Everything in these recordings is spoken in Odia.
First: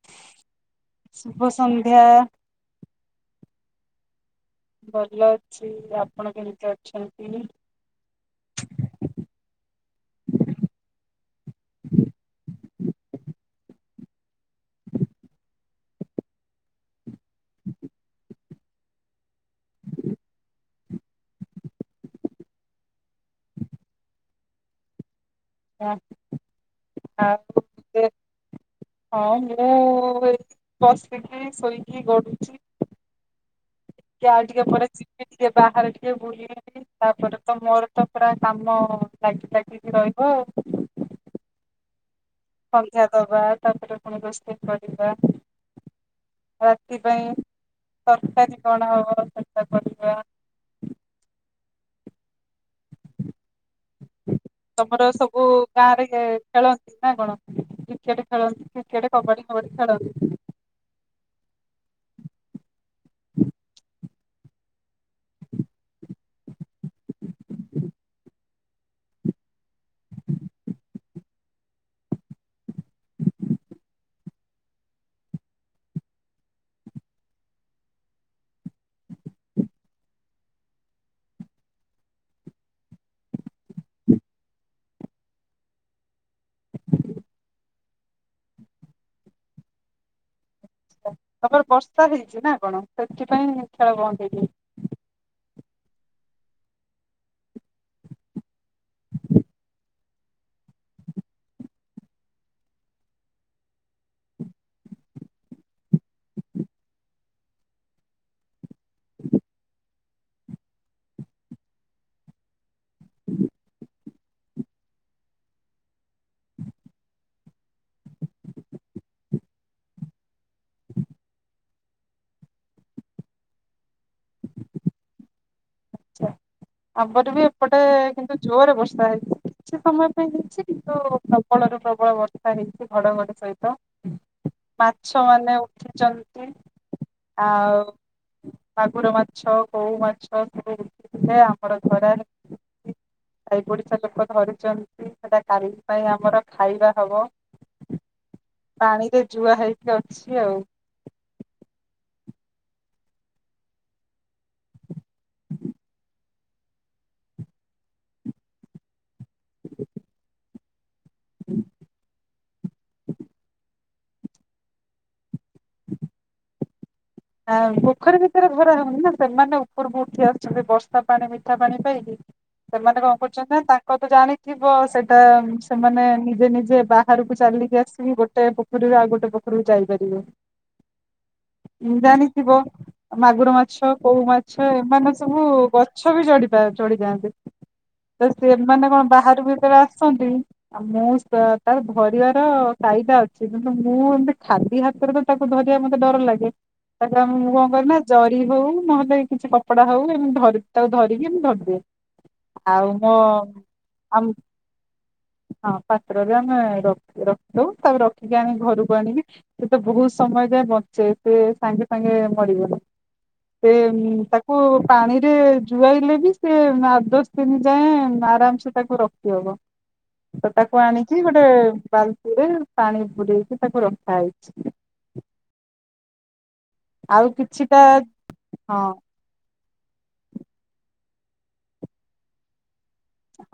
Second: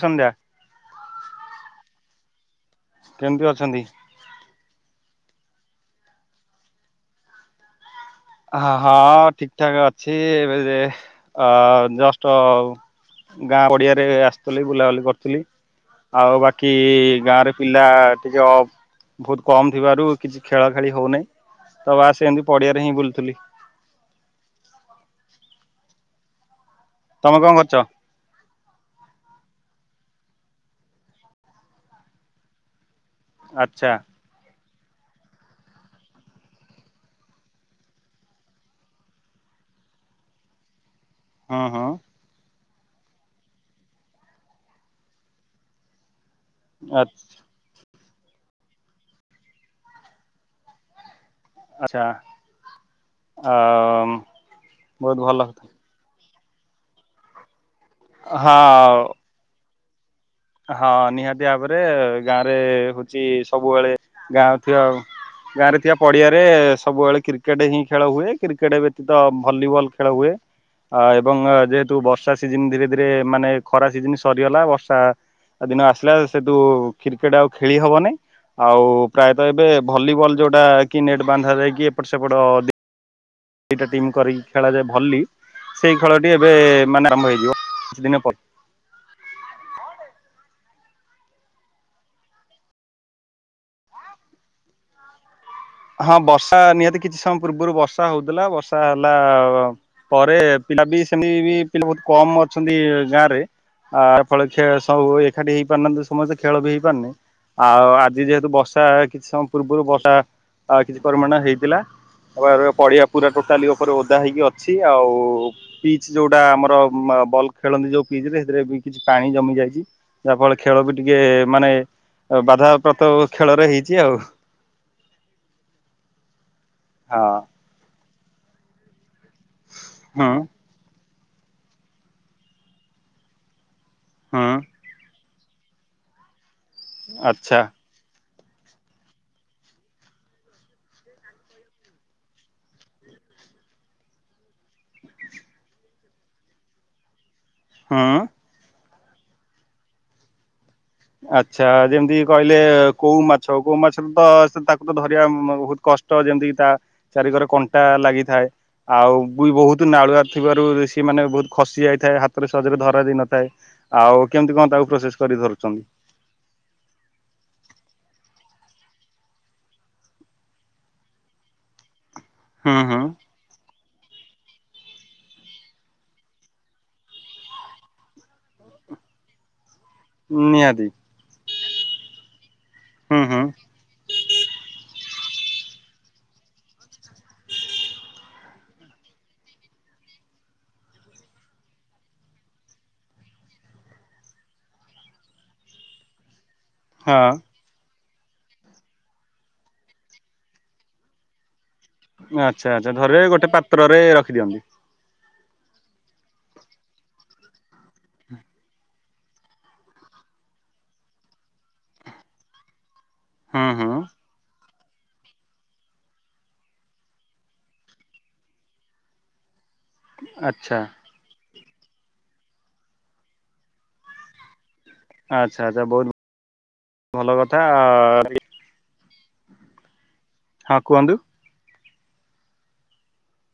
ସନ୍ଧ୍ୟା ଶୁଭ ସନ୍ଧ୍ୟା। କେମିତି ଅଛନ୍ତି। ଭଲ ଅଛି, ଆପଣ କେମତି ଅଛନ୍ତି? ହଁ ହ ଠିକ ଠାକ ଅଛି ଏବେ ଯେ ଅ ଜଷ୍ଟ ଗାଁ ପଡିଆରେ ଆସିଥିଲି, ବୁଲାବୁଲି କରୁଥିଲି। ଆଉ ବାକି ଗାଁରେ ପିଲା ଟିକେ ଅଫ ବହୁତ କମ ଥିବାରୁ କିଛି ଖେଳ ଖେଳି ହଉନାହିଁ। ତ ବାସ୍ ଏମତି ପଡିଆରେ ହିଁ ବୁଲ ଥିଲି। [unintelligible] କରୁଛ? ହଉ। ମୁଁ ଏଇଠି ବସିକି ଶୋଇକି ଗଢୁଛି। ଆ ଟିକେ ଆଉ ଟିକେ ପରେ ଯିବି ଟିକେ ବାହାରେ ଟିକେ ବୁଲି ଆସିବି। ତାପରେ ତ ମୋର ତ ପୁରା କାମ ଲାଗି ଲାଗିକି ରହିବ ଆଉ। ହଁ ହଁ। ସଂଖା ଦବା ତାପରେ ପୁଣି ଦୋସ୍ତ କରିବା। ରାତି ପାଇଁ। ଆଚ୍ଛା ତରକାରୀ କଣ ହବ ସେଟା କରିବା। ଆଚଛା ଆ ତମର ବହୁତ ଭଲ ସବୁ ଗାଁ ରେ ଖେ ଖେଳନ୍ତି ନା କଣ? କ୍ରିକେଟ ଖେଳନ୍ତି ହଁ। କ୍ରିକେଟ କବାଡି କବାଡି ଖେଳନ୍ତି? ହଁ ନିହାତି ଭାବରେ ଗାଁରେ ହଉଚି ସବୁବେଳେ ଗାଁ ଥିବ ଆଉ। ଗାଁ ରେ ଥିବା ପଡିଆରେ ସବୁବେଳେ କ୍ରିକେଟ ହିଁ ଖେଳ ହୁଏ, କ୍ରିକେଟ ବ୍ୟତୀତ ଭଲିବଲ ଖେଳ ହୁଏ। ଅ ଏବଂ ଯେହେତୁ ବର୍ଷା ସିଜନ ଧୀରେ ଧୀରେ ମାନେ ଖରା ସିଜନ ସରିଗଲା ବର୍ଷା ଦିନ ଆସିଲା ସେ ତୁ କ୍ରିକେଟ ଆଉ ଖେଳି ହବନାଇଁ। ଆଉ ପ୍ରାୟତଃ ଏବେ ଭଲିବଲ ଯୋଉଟା କି ନେଟ୍ ବାନ୍ଧା ଯକି ଏପଟ ସେପଟ ଦିଟା ଟିମ୍ କରିକି ଖେଳାଯାଏ ଭଲି। ସେଇ ଖେଳଟି ଏବେ ମାନେ ଆରମ୍ଭ ହେଇଯିବ କିଛି ଦିନ ପରେ। [inaudible] ତାପରେ ବର୍ଷା ହେଇଚି ନା କଣ, ସେଥିପାଇଁ ଖେଳ ବନ୍ଦ ହେଇଯାଇଚି। ହଁ ବର୍ଷା ନିହାତି କିଛି ସମୟ ପୂର୍ବରୁ ବର୍ଷା ହଉଥିଲା, ବର୍ଷା ହେଲା ପରେ ପିଲା ବି ସେମତି ବି ପିଲା ବହୁତ କମ ଅଛନ୍ତି ଗାଁ ରେ। ଆ ଫଳରେ ସବୁ ଏକାଠି ହେଇପାରୁନାହାନ୍ତି ସମସ୍ତେ ଖେଳ ବି ହେଇପାରୁନି। ଆଉ ଆଜି ଯେହେତୁ ବର୍ଷା କିଛି ସମୟ ପୂର୍ବରୁ ବର୍ଷା କିଛି ପରିମାଣ ହେଇଥିଲା। ଆ ପଡିଆ ପୁରା ଟୋଟାଲି ଉପରେ ଓଦା ହେଇକି ଅଛି, ଆଉ ପିଚ ଯୋଉଟା ଆମର ଅ ବଲ ଖେଳନ୍ତି ଯୋଉ ପିଚ ରେ ସେଥିରେ ବି କିଛି ପାଣି ଜମି ଯାଇଚି, ଯାହା ଫଳରେ ଖେଳ ବି ଟିକେ ମାନେ ଆଉ ବାଧାପ୍ରାପ୍ତ ଖେଳରେ ହେଇଚି ଆଉ। ଆଛା ହଁ ଆମରି ବି ଏପଟେ କିନ୍ତୁ ଜୋରରେ ବର୍ଷା ହେଇଚି। କିଛି ସମୟ ପାଇଁ ହୁଁ ହେଇଚି, କିନ୍ତୁ ପ୍ରବଳରୁୁ ପ୍ରବଳ ବର୍ଷା ହେଇଚି ଘଡଘଡି ସହିତ। ହୁଁ। ମାଛ ମାନେ ଉଠିଚନ୍ତି। ଆଚ୍ଛା। ମାଗୁର ମାଛ, କଉ ମାଛ ସବୁଏ ଆମର ଦରା ଏ ଓଡିଶା ଲୋକ ଧରିଚନ୍ତି, ସେଟା କାଲି ପାଇଁ ଆମର ଖାଇବା ହବ। ହଁ। ପାଣି ରେ ଜୁଆ ହେଇକି ଅଛି ଆଉ। ଆଚ୍ଛା ଯେମିତି କହିଲେ କୋଉ ମାଛ, କୋଉ ମାଛର ତ ସେ ତାକୁ ତ ଧରିବା ବହୁତ କମ। କଷ୍ଟ ଯେମିତିକ ତା ଚାରିିକରେ କଣ୍ଟା ଲାଗିଥାଏ ଆଉ ଇ ବହୁତ ନାଳୁଆ ଥିବାରୁ ସିଏ ମାନେେ ବହୁତ ଖସି ଯାଇଥାଏ। ଥରେ ସହଜରେ ଧରା ଦେଇ ନଥାଏ ଆଉ କେମିତି କଣ ତାକୁ ପ୍ରୋସେସ କରି ଧରୁଚନ୍ତି? [inaudible] ଆ ପୋଖରୀ ଭିତରେ ଧରା ହଉନି ନା ସେମାନେ ଉପରକୁ ଉଠି ଆସୁଚନ୍ତି ବର୍ଷା ପାଣି ମିଠା ପାଣି ପାଇକି। ହୁଁ ହୁଁ ସେମାନେ କଣ କରୁଚନ୍ତି ନା ତା କ ତ ଜାଣିଥିବ ସେଇଟା ସେମାନେ ନିଜେ ନିଜେ ବାହାରକୁ ଚାଲିକି ଆସିକି ଗୋଟେ ପୋଖରୀ ଉ ଗୋଟେ ପଖରୁକୁ ଯାଇ ହ ନିହାଦି। ଜାଣିଥିବ ମାଗୁର ମାଛ କଉ ମାଛ ଏମାନେ ସବୁ ଗଛ ବି ଚଢ଼ି ପାର ଚଢ଼ି ଯାଆନ୍ତି। ତ ସେମାନେ କଣ ବାହାରକୁ ଯେତବେଳେ ଆସନ୍ତି ଆଉ ମୁଁ ତାର ସେ ଧରିବାର କାଇଦା ଅଛି କିନ୍ତୁ ମୁଁ ଏମିତି ଖାଲି ହାତରେ ବି ତାକୁ ଧରିବାକୁ ମତେ ଡର ଲାଗେ। ତା ହଁ। ମୁ ହ କର ନା ଜରି ହଉ ନହେଲେ କିଛି କପଡା ହଉ ଏମ ଧରିକି ତାକୁ ଧରିଦିଏ। ଆଚଛା ଆଉ ଆଚ୍ଛା ମୋ ଧରିକି ଗୋଟେ ପାତ୍ରରେ ଆମ ରଖିଦିଅନ୍ତି। ହଁ ପାତ୍ରରେ ଆମେ ରଖିଦ ରଖିଦଉ ତାକୁ ରଖିକି ଆଣି ଘରକୁ ଆଣିକି ସେ ତ ବହୁତ ସମୟ ଯାଏ ବଞ୍ଚେ ସେ ସାଙ୍ଗେ ସାଙ୍ଗେ ମରିଗଲା ହୁଁ ସେ ହୁଁ ତାକୁ ପାଣିରେ ଜୁଆଇଲେ ବି ସେ ଆଠ ଦଶ ଦିନ ଯାଏଁ ଆରାମ ସେ ତାକୁ ରଖି ହବ। ତ ଆଚ୍ଛା। ତାକୁ ଆଣିକି ଗୋଟେ ବାଲ୍ଟିରେ ପାଣି ବୁଲେଇକି ତାକୁ ରଖା ହେଇଛି। ଆଚ୍ଛା ଆଚ୍ଛା, ବହୁତ ବହ ଆଉ କିଛିଟା ହଁ। ହଁ କୁହନ୍ତୁ।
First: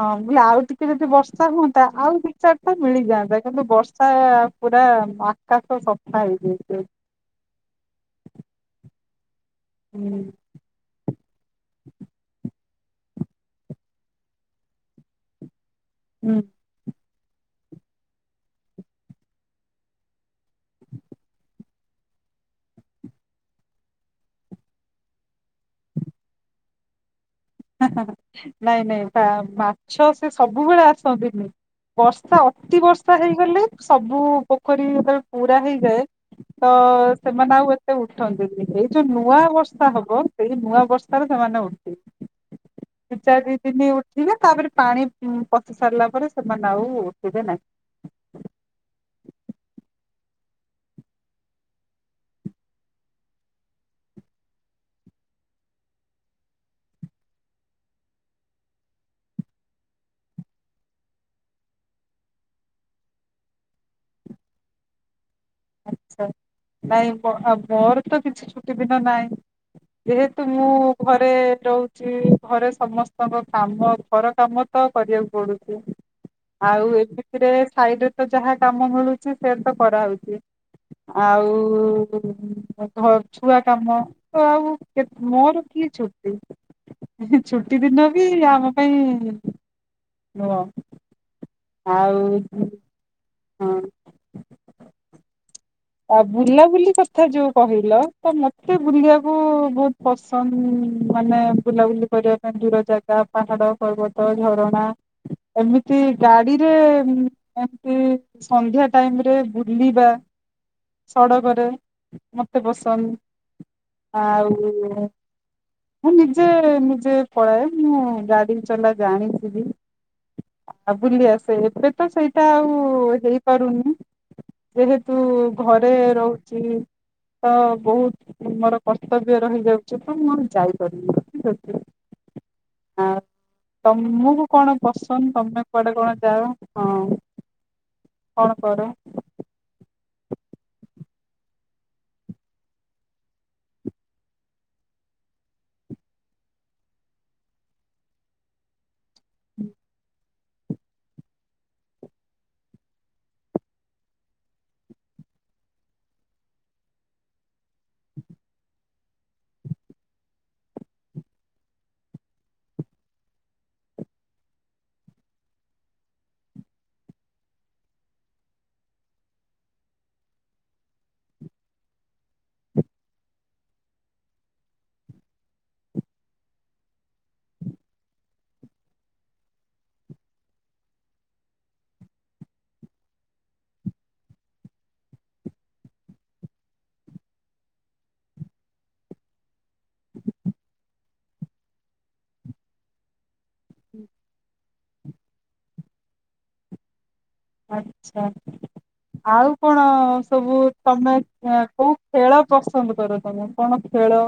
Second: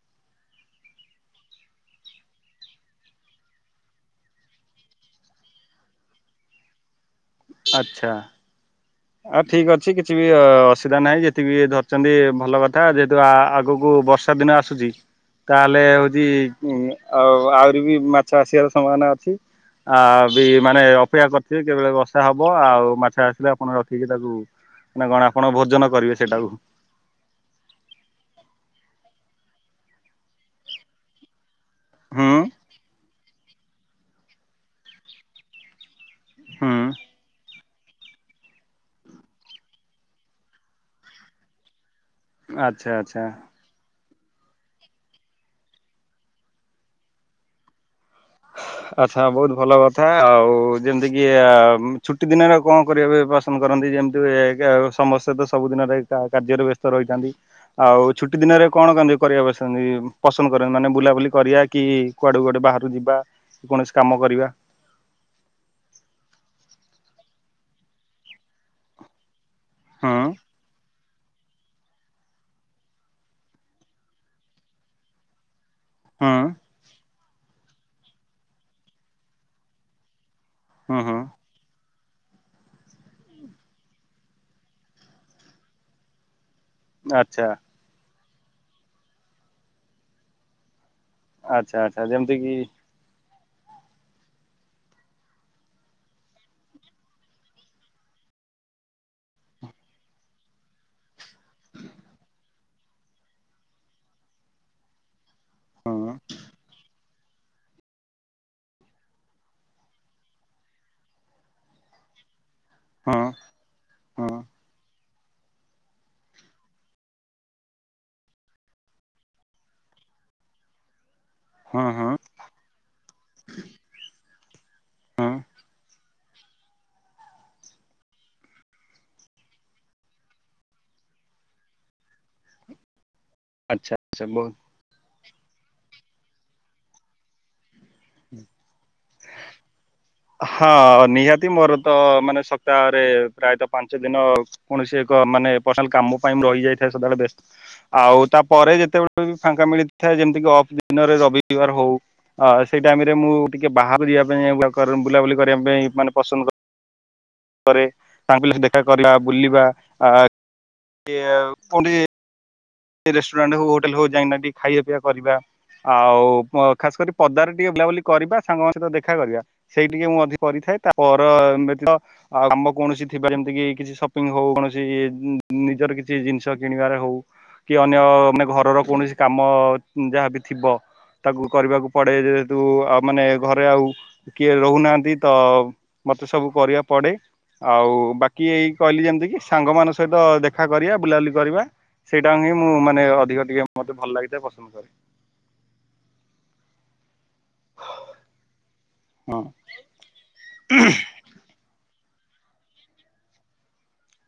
ହଁ, ମୁଁଲି ଆଉ ଟିକେ ଯଦି ବର୍ଷା ହୁଅନ୍ତା ଆଉ ଦି ଚାର ଟା ମିଳିଯାଆନ୍ତା। କିନ୍ତୁ ବର୍ଷା ପୁରା ଆକାଶ ସଫା ହେଇଯାଇଛି ଆଜି। ଆଚ୍ଛା। ଆଉ ଠିକ୍ ଅଛି। କିଛି ହୁଁ ବି ଅ-ଅସୁବିଧା ନାହିଁ। ଯେତିକି ବି ଧରିଛନ୍ତି, ଭଲ କଥ ଥା ଯେହେତୁ ଆଗକୁ ବର୍ଷା ଦିନ ଆସୁଛି। ତାହେଲେ ହଉଛି ହୁଁ ଆଉ ଆହୁରି ବି ମାଛ ଆସିବାର ସମ୍ଭାବନା ଅଛି! ଆ ବି ମାନେ ଅପେକ୍ଷା କରିଥିବେ, କେବେଳେ ବର୍ଷା ହବ। ଆଉ ମାଛ ଆସିଲେ ଆପ ଆପଣ ରଖିକି ତାକୁ, ମାନେ କଣ ଆପଣ ଭୋଜନ କରିବେ ସେଟାକୁ। ହଁ ହଁ ହଁ, ନାଇଁ ନାଇଁ ବା ମାଛ ସେ ସବୁବେଳେ ଆସନ୍ତିନି। ବର୍ଷା ହୁଁ ଅତି ବର୍ଷ ଚା ହେଇଗଲେ ସବୁ ପୋଖରୀ ଯେତେବେଳେ ପୁରା ହେଇଯାଏ, ହୁଁ ତ ସେମାନେ ଆଉ ଏ ସେ ଉଠନ୍ତିନି। ଏଇ ଯୋଉ ନୂଆ ବର୍ଷା ହବ। ସେଇ ନୂଆ ବର୍ଷାରେ ସେମାନେ ଉଠିବେ। ଆଚ୍ଛା ଦି ଆଚ୍ଛା। ଚାରି ଦି ଦିନି ଉଠିବେ। ତାପରେ ପାଣି ପଶି ସାରିଲା ପରେ ସେମାନେ ଆଉ ଉଠିବେ ନାହିଁ। ଆଛା, ବହୁତ ଭଲ କଥା। ଆଉ ଯେମିତିକିଆ ଛୁଟି ଦିନରେ କଣ କରିବାପାଏ ପସନ୍ଦ କରନ୍ତି? ଯେମିତି ହୁଏ କାଉ ସମ ସହିତ ସବୁ ଦିନରେ କା-କାର୍ଯ୍ୟରେ ବ୍ୟସ୍ତ ରହିଥାନ୍ତି। ଆଉ ଛୁଟି ଦିନରେ କଣ କରି କରିବାବସନ୍ତି? ପସନ୍ଦ କରନ୍ତି, ମାନେ ବୁଲାବୁଲି କରିଆ କି କୁଆଡୁ ଗୋଟେ ବାହାରୁ ଯିବା କି କୌଣସି କାମ କରିବା। ଆଛା, ନାଇଁ ମୋ-ମୋର ତ କିଛି ଛୁଟି ଦିନ ନାହିଁ। ହୁଁ ଯେହେତୁ ମୁଁ ଘରେ ରହୁଛି। ଘରେ ସମସ୍ତଙ୍କ କାମ, ଘର କାମ ତ କରିବାକୁ ପଡୁଛି। ହୁଁ ଆଉ ଏମତିରେ ସାଇଡ୍ ରେ ତ ଯାହା କାମ ମିଳୁଛି ସେ ତ କରାହେଉଛି। ହୁଁ ହୁଁ ଆଉ-ଉ-ଉ ଘ ଛୁଆ କାମ ତ, ଆଉ ମୋର କିଏ ଛୁଟି? ଆଚ୍ଛା ଛୁଟି ଦିନ ବି ଆମ ପାଇଁ ନୁହଁ। ଆଚ୍ଛା, ଆଚ୍ଛା, ଆଉ ଯେମିତିକି ହଁ। ଆଉ ବୁଲାବୁଲି କଥା ଯୋଉ କହିଲ, ତ ମତେ ବୁଲିଆକୁ ବହୁତ ପସନ୍ଦ। ମାନେ ବୁଲାବୁଲି କରିବା ପାଇଁ ଦୂର ଜାଗା, ପାହାଡ, ପର୍ବତ, ଝରଣା ହୁଁ ଏମିତି ଗାଡିରେ ଏମତି ସନ୍ଧ୍ୟା ଟାଇମ୍ ରେ ବୁଲିବା। ସଡ଼କରେ ମତେ ହୁଁ ପସନ୍ଦ। ଆଉ-ଉ-ଉ ହ ମୁଁ ନିଜେ ଏ ନିଜେ ପଳାଏ। ମୁଁ ଗାଡି ଚଲା ଜାଣିଚିବି। ଆ ବୁଲି ଆସ୍। ସେ ହୁଁ ଏବେ ତ ହୁଁ ସେଇଟା ଆଉ ହେଇପାରୁନି, ଯେହେତୁ ଘରେ ରହୁଛି। ତ ବହୁତ ମୋର କର୍ତ୍ତବ୍ୟ ରହିଯାଉଛି। ତ ମୁଁ ଆଉ ଯାଇପାରୁନି ସେଥି ପାଇଁ। ହଁ। ଆଚ୍ଛା ଆଚ୍ଛା ତମକୁ ବହୁତ କଣ ପସନ୍ଦ? ତମେ କୁଆଡେ କଣ ଯାଅ? ହଁ। କଣ କର? ହଁ, ନିହାତି ମୋର ତ ମାନେ ସପ୍ତାହରେ ପ୍ରାୟତଃ ପାଞ୍ଚ ଦିନ କୌଣସି କ ମାନେ ପର୍ଶନାଲ କାମ ପାଇଁ ମୁଁ ରହିଯାଇଥାଏ ସଦାବେଳେ ବ୍ୟସ। ଆଉ ତାପରେ ଯେତେବେଳେ ଫାଙ୍କା ମିଳିଥାଏ। ଯେମତିକ ଅଫ୍ ଦିନରେ ରବିବାର ହଉ ଆସ୍ ସେଇ ଟାଇମ୍ ରେ ମୁଁ, ଟିକେ ବାହାରୁ ଯିବା ପାଇଁ କର ବୁଲାବୁଲି କରିବା ପାଇଁ ମାନେ ପସନ୍ଦ କ କରେ। ତାଙ୍କୁ ପିଲା ସେ ଦେଖା କରିବା, ବୁଲିବା ଆ ଏ ଆଉ ପୁଡି। [unintelligible] ସେ ରେଷ୍ଟୁରାଣ୍ଟ ହଉ, ହୋଟେଲ ହଉ, ଯାଇନା ଖାଇବା ପିଇବା କରିବା। ଆଉ ଖାସ କରି ପଦାରେ ଟିକେ ବୁଲାବୁଲି କରିବା, ସାଙ୍ଗଙ୍କ ସହିତ ଦେଖା କରିବା ସେଇ ଟିକେ ମୁଁ ଅଧିକ କରିଥା ଏ ତା ପରା ଏମିତି ତ କାମ କୌଣସି ଥିବା ଯେମିତି କି କିଛି ସପିଙ୍ଗ ହଉ କୌଣସି ନିଜର କିଛି ଜିନିଷ କିଣିବାରେ ହଉ। କି ଅନ୍ୟ ମାନେ ଘରର କୌଣସି କାମ ଯାହାବି ଥିବ ତାକୁ କରିବାକୁ ପଡେ, ଯେହେତୁ ଆଉ ମାନେ ଘରେ ଆଉ କିଏ ରହୁନାହାନ୍ତି ତ ମତେ ସବୁ କରିବାକୁ ପଡେ। ଆଉ ବାକି ଏଇ କହିଲି ଯେମିତି କି ସାଙ୍ଗମାନଙ୍କ ସହିତ ଦେଖା କରିବା ବୁଲାବୁଲି କରିବା ସେଇ ସେଟ ହିଁ ମୁଁ ମାନେ ଅଧିକ ଟିକେ ମତେ ଭଲ ଲାଗିଥାଏ ପସନ୍ଦ କରେ। ଆଛା, ହଁ ଆଉ କଣ ସବୁ ତମେ କଣ ଖେଳ ପସନ୍ଦ କର ତମେ, କଣ ଖେଳ?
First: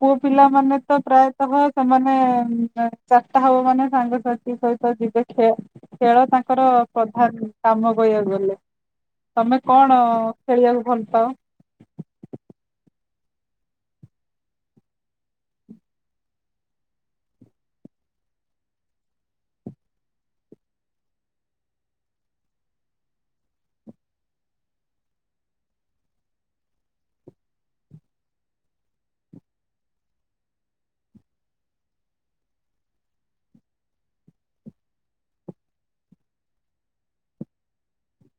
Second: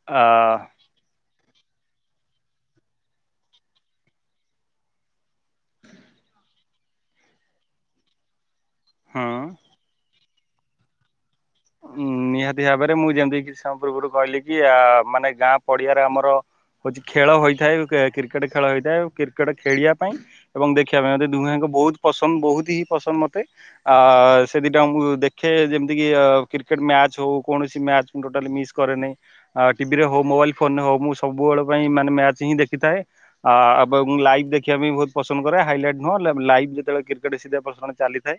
ପୁଅ ଆ ପିଲାମାନେ ତ ପ୍ରାୟ ସହ ସେମାନେ ଚାରିଟା ହବ ମାନେ ସାଙ୍ଗସାଥି ସହିତ ଯିବେ ଖେଳ ତାଙ୍କର ପ୍ରଧାନ କାମ କହିବାକୁ ଗଲେ, ହୁଁ। ତମେ କଣ ଖେଳିବାକୁ ଭଲ ପାଅ? ଊ। ନିହାତି ଭାବରେ ମୁଁ ଯେମିତି କି ସମ ପୂର୍ବରୁ କହିଲି କି ଆ ମାନେ ଗାଁ ପଡିଆରେ ଆମର ହଉଛି ଖେଳ ହୋଇଥାଏ, କ୍ରିକେଟ ଖେଳ ହୋଇଥାଏ, କ୍ରିକେଟ ଖେଳିବା ପାଇଁ ଏବଂ ଦେଖିବା ପାଇଁ ଦୁହେଙ୍କ ବହୁତ ପସନ୍ଦ, ବହୁତ ହିଁ ପସନ୍ଦ ମତେ, ଆ ସେ ଦିଟା ମୁଁ ଦେଖେ ଯେମିତିକି କ୍ରିକେଟ ମ୍ୟାଚ ହଉ କୌଣସି ମଚ ମୁଁଟା ମିସ୍ କରେ ନାହିଁ, ଉ ଟିଭିରେ ହଉ ମୋବାଇଲ୍ ଫୋନରେ ହଉ ମୁଁ ସବୁ ପାଇଁ ମ୍ୟାଚ୍ ହିଁ ଦେଖିଥାଏ ଏବଂ ଲାଇଭ ଦେଖିବା ବହୁତ ପସନ୍ଦ କରେ ହାଇଲାଇଟ୍ ନୁଁହ, ଲା ଲାଇଭ ଯେତେବେଳେ କ୍ରିକେଟ ସିଧା ପ୍ରସାରଣ ଚାଲିଥାଏ,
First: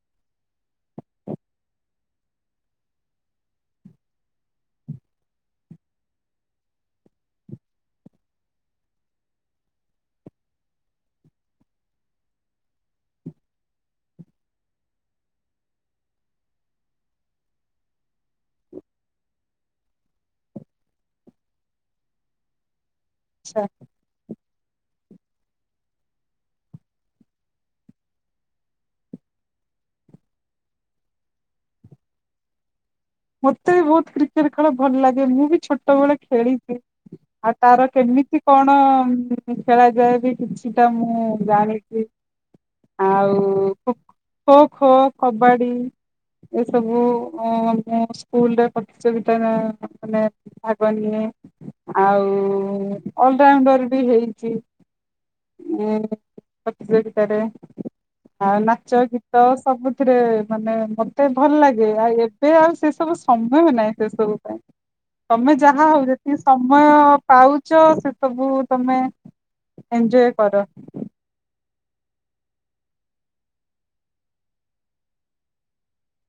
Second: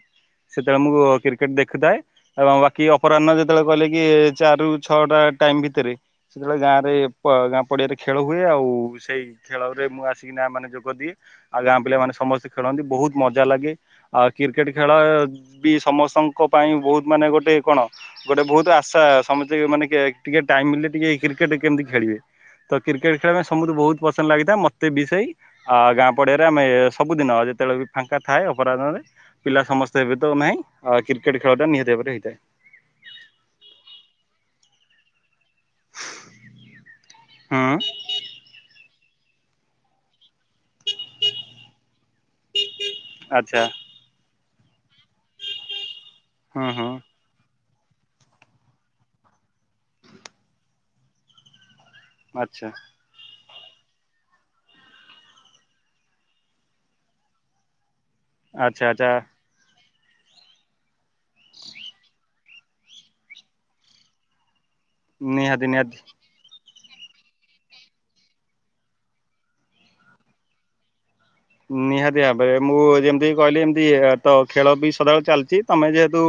ସେତେବେଳେ ମୁଁ କ୍ରିକେଟ ଦେଖୁଥାଏ ଏବଂ କି ଅପରାହ୍ନ ଯେତେବେଳେ କଲେ କି ଚାରି ରୁ ଛଅ ଟା ଟାଇମ ଭିତରେ ସେତେବେଳେ ଗାଁରେ ଗାଁ ପ ପଡିଆରେ ଖେଳ ହୁଏ ଆଉ ସେଇ ଖେଳ ରେ ମୁଁ ଆସିକି ନାଁ ମାନେ ଯୋଗ ଦିଏ, ଆଉ ଗାଁ ପିଲା ମାନ ସମସ୍ତେ ଖେଳନ୍ତି। ବହୁତ ମଜା ଲାଗେ ଆଉ କ୍ରିକେଟ ଖେଳ ବି ସମସ୍ତଙ୍କ ପାଇଁ ବହୁତ ମାନେ ଗୋଟେ କଣ ଗୋଟେ ବହୁତ ଆଶା ସମସ୍ତେ ମାନେ ଟିକେ ଟାଇମ ମିିଲେ ଟିକେ କ୍ରିକେଟ କେମିତି ଖେଳିବେ ତ କ୍ରିକେଟ ଖେଳିବା ପାଇଁ ଆଛା ସମସ୍ତେ ବହୁତ ପସନ୍ଦ ଲାଗିଥାଏ, ମତେ ବି ସେଇ ଆ ଗାଁ ପଡିଆରେ ଆମେ ସବୁଦିନ ଯେତେବେଳେ ବି ଫାଙ୍କା ଥାଏ ଅପରାହ୍ନରେ, ପିଲା ସମସ୍ତେବେ ତ ନାହିଁ କ୍ରିକେଟ ଖେଳଟା ନିହାତି ଭାବରେ ହେଇଥାଏ। ମତେ ବି ବହୁତ କ୍ରିକେଟ ଖେଳ ଭଲ ଲାଗେ, ମୁଁ ବି ଛୋଟବେଳେ ଖେଳିଛି ଆଉ ହୁଁ ତାର କେମିତି କଣ ଖେଳାଯାଏ, ବି କିଛିଟା ମୁଁ ଜାଣିଛି ଆଉ ଆଚ୍ଛା ଖ ଖୋ ଖୋ କବାଡ଼ି- ଏ ହୁଁ ହୁଁ ସବୁ ଅ ସ୍କୁଲ ପ୍ରତିଯୋଗିତା ମାନେ ଭାଗ ନିଏ। ଆଚ୍ଛା ଆଉ ଅ। [unintelligible] ବି ହେଇଛି ପ୍ରତିଯୋଗୀତା ରେ। ଆଉ ଆଚ୍ଛା ନାଚ ଆଚ୍ଛା ଗୀତ ସବୁଥିରେ, ମାନେ ମତେ ଭଲ ଲାଗେ ଆଉ ଏବେ ଆଉ ସେ ସବୁ ସମୟ ନାହିଁ ସେ ସବୁ ପାଇଁ, ତମେ ନିହାତି ଯାହା ନିହାତି। ହଉ ଯେତିକି ସମୟ ପାଉଛ ସେ ସବୁ ତମେ ଏଞ୍ଜୟ କର। ନିହାତି ଭାବରେ, ମୁଁ ଯେମିତି କହିଲି ଏମିତି ତ ଖେଳ ବି ସଦାବେଳଳେ ଚାଲିଛି ତମେ ଯେହେତୁ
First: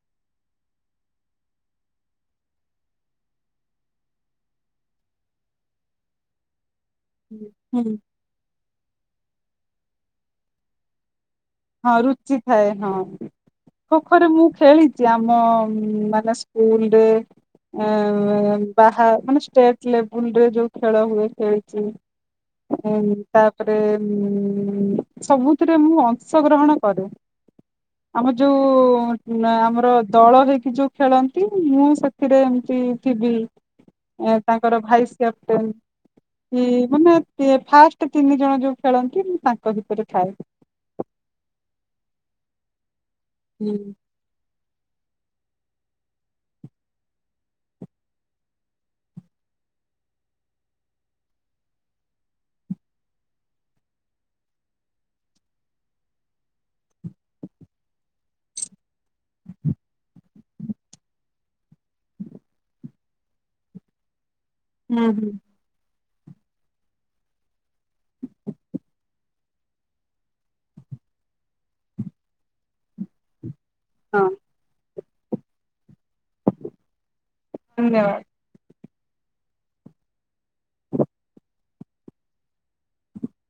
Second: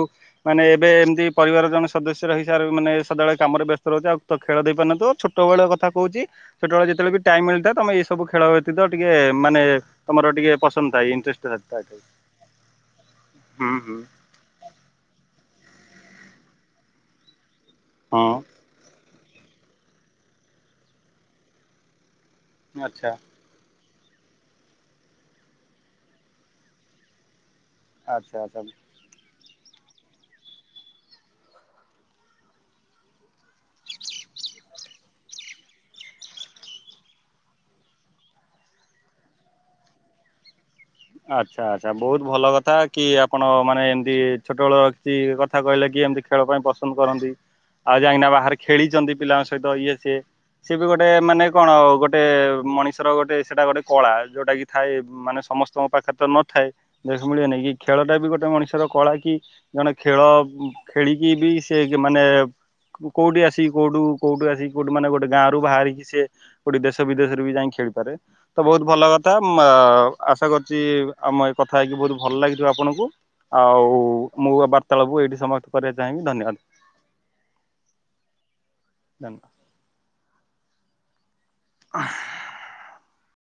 ମାନେ ଏବେ ଏମିତି ପରିବାର ଜଣେ ସଦସ୍ୟ ର ହି ସାବରେ ମାନେ ସଦାବେଳେ କାମରେ ବ୍ୟସ୍ତ ରହୁଛି ଆଉ ତ ଖେଳ ଦେଇପାରନ୍ତୁ। ଛୋଟବେଳଆ କଥା କହୁଛି। ସେତେବେଳେ ଯେତେବେଳେ ବି ଟାଇମ୍ ମିଳିଥାଏ ହୁଁ ତମେ ଏଇ ସବୁ ଖେ ବ୍ୟତୀତ ଟିକେ ମାନେ ତମର ଟିକେ ପନ୍ଦ ଇଟରେଷ୍ଟ। ହଁ ରୁଚି ଥାଏ, ହଁ ହୁଁ ହୁଁ ସତରେ ମୁଁ ଖେଳିଛି ଆମ ଉ ମାନେ ସ୍କୁଲ ହଁ ବାହା ମାନେ ଷ୍ଟେଟ ଲେବୁଲ ରେ ଯୋଉ ଖେଳ ହୁଏ ଖେଳିଛି ଆଚ୍ଛା ତାପରେ ହୁଁ ସବୁଥିରେ ମୁଁ ଅଂଶଗ୍ରହଣ କରେ। ଆମର ଆଚ୍ଛା ଆଚ୍ଛା ଯୋଉ ଆମର ତ ଦଳ ହେଇକି ଯୋଉ ଖେଳନ୍ତି ମୁଁ ସେଥିରେ ଏମତି ଥିବି। ଏ ତାଙ୍କର ଭାଇସ୍ କ୍ୟାପଟେନ୍। ଇ ମାନେ‌ ତି ଫାଷ୍ଟେ ତିନି ଜଣ ଯୋଉ ଖେଳନ୍ତି ମୁଁ ତାଙ୍କ ଭିତରେ ଥାଏ। ଆଚ୍ଛା ଆଚ୍ଛା ବୋହୁତ ଭଲ କଥା କି ଆପଣ ହୁଁ। ମାନେ ଏମତି ଛୋଟ ଏଳ ଚି କଥା କହିଲେ କି ଏମତି ଖେଳ ପାଇଁ ପସନ୍ଦ କରନ୍ତି। ଆଉ ଯାଇଁକିନା ବାହାରେ ଖେଳିଚନ୍ତି ପିଲାଙ୍କ ସହିତ ଇଏ ସିଏ। ସେ ବି ଗୋଟେ ମାନେ କଣ ଗୋଟେ ମଣିଷର ଗୋଟେ ସେଟା ଗୋଟେ କଳା ଯୋଉଟା କି ଥାଏ ମାନେ ସମସ୍ ତୁମ ପାଖରେ ତ ନଥାଏ ଯେ ସେ ମିଳିବ ନେଇ ଏଇ ଖେଳଟା ବି ଗୋଟେ ମଣିଷର କଳା କି ଜଣେ ଖେଳ ଉଁ ଖେଳିକି ବି ସେ ମାନେ କୋ କୋଉଠି ଆସି କୋଉଠୁ କୋଉଠୁ ଆସି କଉଠୁ ମାନେ ହୁଁ ଗୋଟେ ହୁଁ ଗାଁରୁ ବାହାରିକି ସିଏ ଗୋଟେ ଦେଶ ବିଦେଶରେ ବି ଯାଇଁକି ଖେଳିପାରେ ତ ବହୁତ ଭଲ କଥା ମ ଆଶା କ ଚି ଆମ ଏ କଥା ହେଇକି ବୋହୁତ ଭଲ ଲାଗିଥିବ ଆପଣଙ୍କୁ ଆଉ ହଁ ମୋ ବା ତବଖକୁ ଏଇଠି ସମାପ୍ତ କରିବା ଚାହିଁବି ଧନ୍ୟବାଦ। ଧନ୍ୟବାଦ। ଜାଁଲ। ଅଃ।